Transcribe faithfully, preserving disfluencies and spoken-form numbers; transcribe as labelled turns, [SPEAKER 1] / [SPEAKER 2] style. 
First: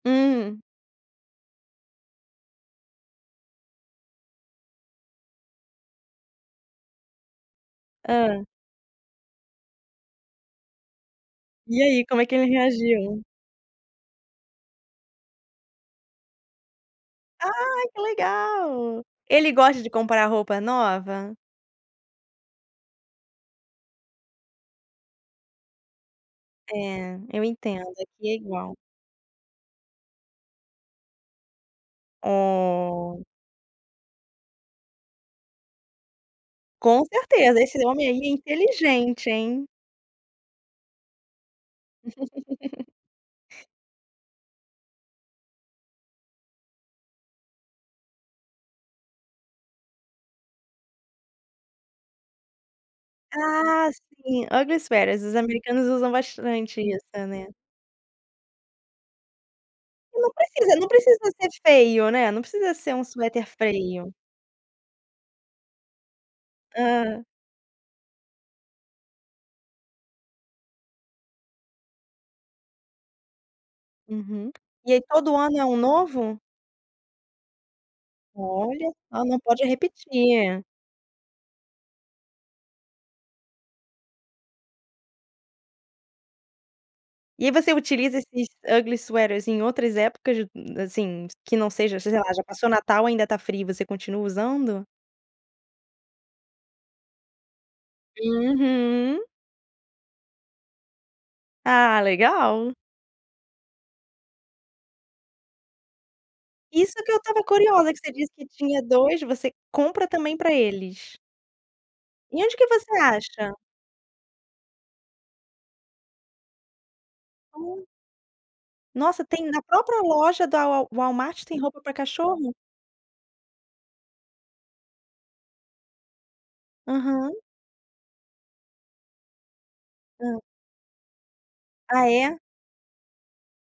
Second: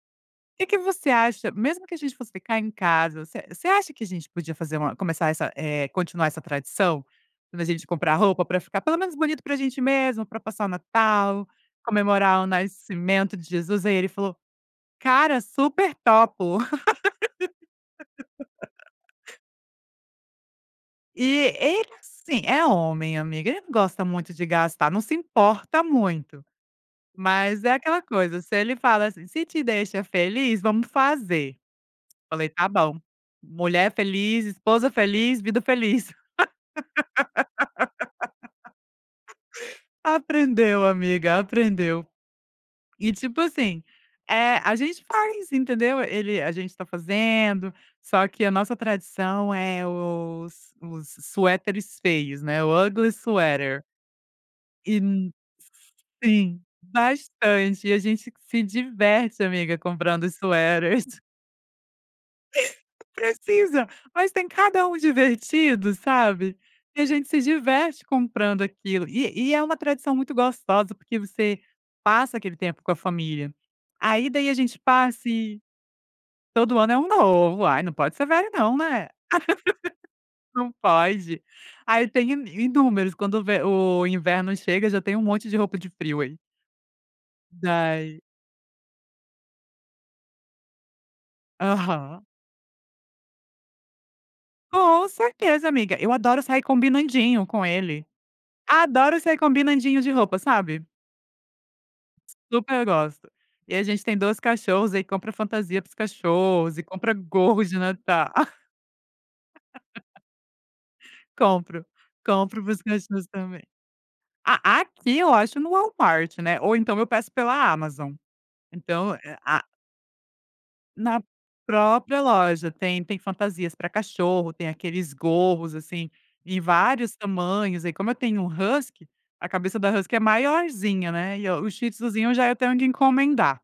[SPEAKER 1] Hum.
[SPEAKER 2] Que que você acha mesmo que a gente fosse ficar em casa, você você acha que a gente podia fazer uma começar essa eh, continuar essa tradição? Quando a gente comprar
[SPEAKER 1] Hã.
[SPEAKER 2] roupa, pra ficar pelo menos bonito pra gente mesmo, pra passar o Natal,
[SPEAKER 1] E aí, como é que
[SPEAKER 2] comemorar o
[SPEAKER 1] ele reagiu?
[SPEAKER 2] nascimento de Jesus? Aí ele falou: "Cara, super topo".
[SPEAKER 1] Ai, que legal! Ele gosta de comprar roupa
[SPEAKER 2] E
[SPEAKER 1] nova?
[SPEAKER 2] ele, assim, é homem, amiga, ele não gosta muito de gastar, não se importa muito.
[SPEAKER 1] É, eu
[SPEAKER 2] Mas é
[SPEAKER 1] entendo,
[SPEAKER 2] aquela
[SPEAKER 1] aqui é
[SPEAKER 2] coisa, se ele
[SPEAKER 1] igual.
[SPEAKER 2] fala, assim: "Se te deixa feliz, vamos fazer". Falei: "Tá bom!
[SPEAKER 1] Oh!
[SPEAKER 2] Mulher feliz, esposa feliz, vida feliz".
[SPEAKER 1] Com certeza, esse homem, aí, é inteligente, hein.
[SPEAKER 2] Aprendeu, amiga, aprendeu. E, tipo, assim, eh, a gente faz, entendeu. Ele a gente tá fazendo, só que a nossa tradição é, os os suéteres feios, né, o ugly sweater
[SPEAKER 1] Ah, sim, ugly
[SPEAKER 2] e,
[SPEAKER 1] sweaters,
[SPEAKER 2] hum
[SPEAKER 1] os americanos usam
[SPEAKER 2] sim!
[SPEAKER 1] bastante isso, né.
[SPEAKER 2] Bastante, e a gente se diverte, amiga, comprando
[SPEAKER 1] Não precisa não precisa
[SPEAKER 2] sweaters.
[SPEAKER 1] ser feio, né, não precisa ser um suéter
[SPEAKER 2] Precisa.
[SPEAKER 1] feio.
[SPEAKER 2] Mas, tem cada um divertido, sabe, e a
[SPEAKER 1] Hã.
[SPEAKER 2] gente se diverte comprando aquilo, e e é uma tradição muito gostosa, porque você passa aquele tempo com a família. Aí, daí,
[SPEAKER 1] Uhum.
[SPEAKER 2] a gente
[SPEAKER 1] E, aí,
[SPEAKER 2] passa
[SPEAKER 1] todo ano
[SPEAKER 2] e
[SPEAKER 1] é um novo?
[SPEAKER 2] todo ano é um novo, ai, não pode ser velho não,
[SPEAKER 1] Olha
[SPEAKER 2] né?
[SPEAKER 1] só, não pode repetir.
[SPEAKER 2] não pode! Ai, eu tenho in inúmeros quando o ve o inverno chega, já tem um monte de roupa de frio, aí.
[SPEAKER 1] E você utiliza
[SPEAKER 2] Daí
[SPEAKER 1] esses ugly sweaters em outras épocas, hum, assim, que não seja sei
[SPEAKER 2] Aham.
[SPEAKER 1] lá, já passou o Natal ainda tá frio e você continua usando?
[SPEAKER 2] Com certeza, amiga. Eu adoro sair combinandinho com ele. Adoro
[SPEAKER 1] Uhum.
[SPEAKER 2] sair combinandinho de roupa, sabe?
[SPEAKER 1] Ah,
[SPEAKER 2] S
[SPEAKER 1] legal!
[SPEAKER 2] super gosto. E a gente tem dois cachorros, aí compra fantasia para os cachorros e
[SPEAKER 1] Isso que
[SPEAKER 2] compra
[SPEAKER 1] eu estava
[SPEAKER 2] gorros de
[SPEAKER 1] curiosa, que você
[SPEAKER 2] Natal.
[SPEAKER 1] disse que tinha dois. Você compra também pra eles?
[SPEAKER 2] Compro,
[SPEAKER 1] E onde
[SPEAKER 2] compro
[SPEAKER 1] que
[SPEAKER 2] para os
[SPEAKER 1] você
[SPEAKER 2] cachorros
[SPEAKER 1] acha?
[SPEAKER 2] também. A aqui eu acho no Walmart, né, ou então eu peço pela
[SPEAKER 1] Oh.
[SPEAKER 2] Amazon, então
[SPEAKER 1] Nossa,
[SPEAKER 2] é
[SPEAKER 1] tem
[SPEAKER 2] a
[SPEAKER 1] na própria loja da Wal
[SPEAKER 2] Na
[SPEAKER 1] Walmart tem roupa pra
[SPEAKER 2] própria
[SPEAKER 1] cachorro?
[SPEAKER 2] loja tem, tem fantasias pra cachorro, tem aqueles gorros, assim, em vários
[SPEAKER 1] Aham.
[SPEAKER 2] tamanhos, aí como eu tenho um husky, a cabeça da husky é
[SPEAKER 1] Hã.
[SPEAKER 2] maiorzinha, né, e o o shih
[SPEAKER 1] Ah,
[SPEAKER 2] tzuzinho eu
[SPEAKER 1] é?
[SPEAKER 2] já, eh, tenho que encomendar.